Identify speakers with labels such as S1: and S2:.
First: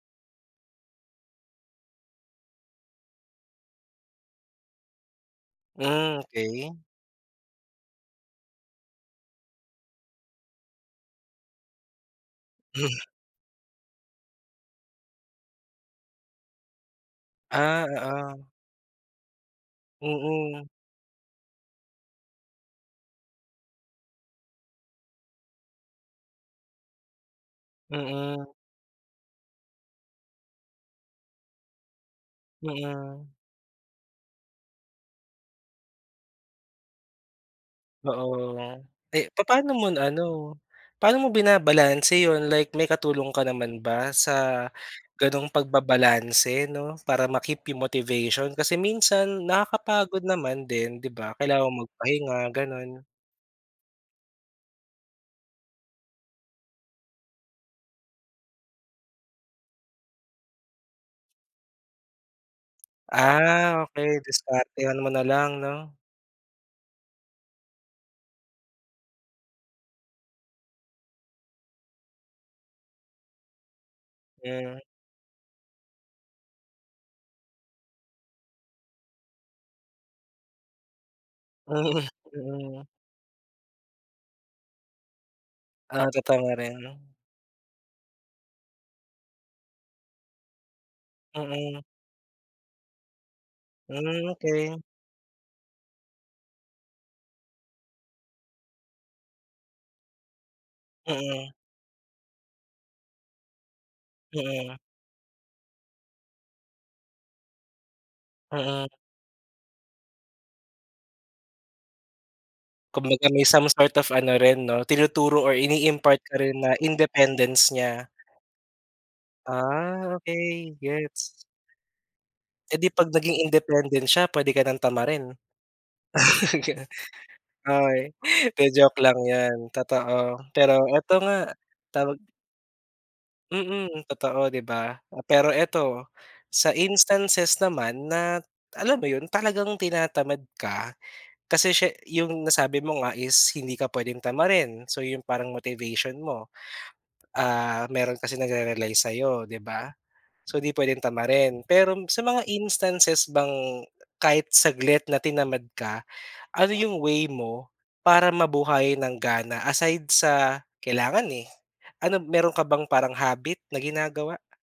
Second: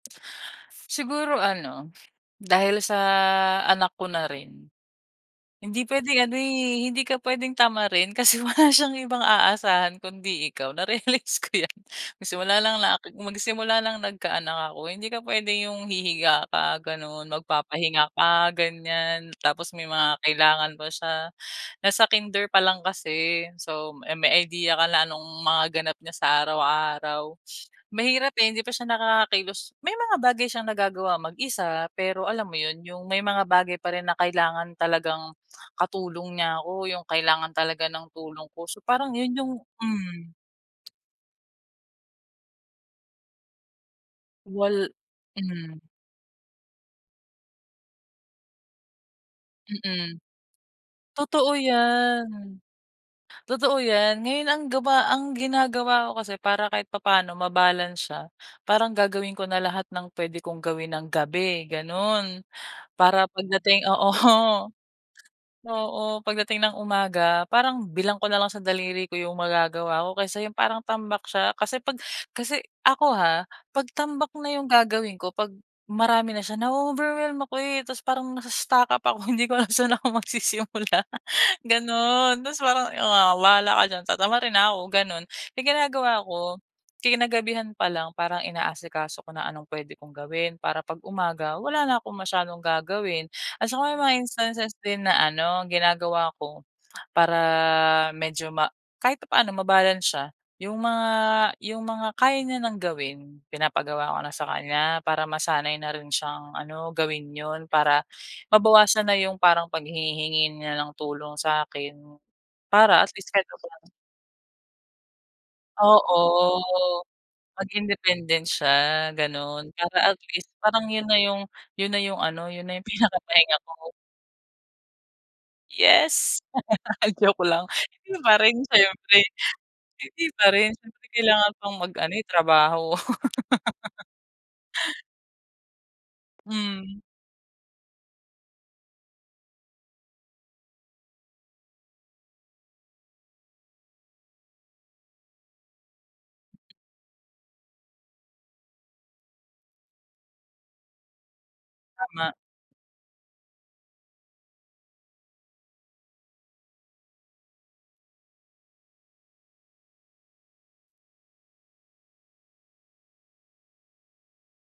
S1: Siguro ano, dahil sa anak ko na rin. Hindi
S2: Hmm,
S1: puwedeng ano,
S2: okey.
S1: eh, hindi ka pwedeng tamarin kasi wala siyang ibang aasahan kundi ikaw, narealize ko yan. Nung simula lang nak magsimula nang nagka-anak ako. Hindi ka puwede yung hihiga ka gano'n,
S2: Ah,
S1: magpapahinga
S2: oo.
S1: ka ganyan, tapos may mga
S2: Mm.
S1: kailangan pa siya. Nasa kinder pa lang kasi. So, eh, may idea ka na nung mga ganap niya sa araw-araw. Mahirap, eh,
S2: Mm.
S1: hindi pa siya nakakakilos may mga bagay siyang nagagawa mag-isa, pero alam mo yon, yung may
S2: Mm.
S1: mga bagay pa rin na kailangan talagang katulong niya ako, yung kailangan talaga ng tulong
S2: Oo.
S1: ko. So, parang
S2: Eh,
S1: yon yung
S2: papaano mo
S1: Hmm.
S2: naano, paano mo binabalanse yon? Like, may katulong ka naman ba sa
S1: Wal
S2: ganong
S1: hmm.
S2: pagbabalanse, 'no, para ma-keep yung motivation kasi minsan
S1: Mm,
S2: nakakapagod naman din, di ba?
S1: totoo
S2: Kailangan magpahinga,
S1: yan.
S2: gano'n.
S1: Totoo yan. Ngayon ang gawa ang ginagawa ko kasi para kahit papaano mabalance siya, parang gagawin ko na lahat ng puwede kong gawin ng gabi, ganon. Para
S2: Ah
S1: pagdating o
S2: okey,
S1: oo.
S2: diskartehan mo na lang, 'no?
S1: Oo, pagdating ng umaga, parang bilang ko nalang sa daliri ko yung magagawa ko, kaysa yung parang tambak siya. Kasi 'pag kasi ako, ha, 'pag tambak na yung
S2: Hmm.
S1: gagawin ko, 'pag marami na siya, na-o-overwhelm ako, eh, tapos parang nasa stuck-up ako, hindi ko alam kung saan ako magsisimula, ganon. Tapos
S2: Mm.
S1: parang, ah bahala ka diyan, tatamarin na ako, gano'n. Kaya yung
S2: Ah,
S1: ginagawa ko,
S2: tatamarin.
S1: kinagabihan pa lang parang inaasikaso ko na anong pwede kong gawin para 'pag umaga
S2: Mm.
S1: wala na akong masyadong gagawin. At saka may mga
S2: Hmm,
S1: instances
S2: okey.
S1: din na ano, ginagawa ko para medyo ma kahit papaano mabalance siya. Yung mga
S2: Mm.
S1: yung mga kaya niya ng gawin, pinapagawa ko na sa
S2: Mm.
S1: kanya para masanay na rin siyang ano, gawin yon. Para
S2: Mm.
S1: mabawasan na yung parang paghingi-hingi niya ng tulong sa'kin para at least
S2: Kumbaga
S1: kahit
S2: may some
S1: papaano
S2: sort of ano rin 'no, tinuturo or
S1: oo,
S2: ini-impart ka rin na independence
S1: maging
S2: niya.
S1: independent siya, gano'n. Para
S2: Ah,
S1: at least,
S2: okey.
S1: parang yon na
S2: Gets!
S1: yung yon na yung ano, yon
S2: Eh,
S1: na yung
S2: di 'pag naging
S1: pinakapahinga ko.
S2: independent siya, pwede ka ng tamarin?
S1: Yes! joke lang.
S2: Uy,
S1: Hindi pa rin
S2: 'di joke lang
S1: siyempre
S2: 'yon.
S1: hindi
S2: Totoo,
S1: pa rin
S2: pero
S1: siyempre
S2: ito nga,
S1: kailangan pang mag ano,
S2: tawag
S1: eh, trabaho.
S2: Mm. Totoo, di ba? Pero ito, sa
S1: Hmm.
S2: instances naman na alam mo 'yon, talagang tinatamad ka kasi siya yung nasabi mo nga is hindi ka puwedeng tamarin so, yon yung parang motivation mo, ah, meron kasi nagre-rely sayo, di ba? So, di puwedeng tamarin. Pero sa
S1: Tama.
S2: mga instances bang kahit saglit na tinamad ka, ano yung way mo para mabuhayan ng gana aside sa kailangan, eh. Ano meron ka bang parang habit na ginagawa?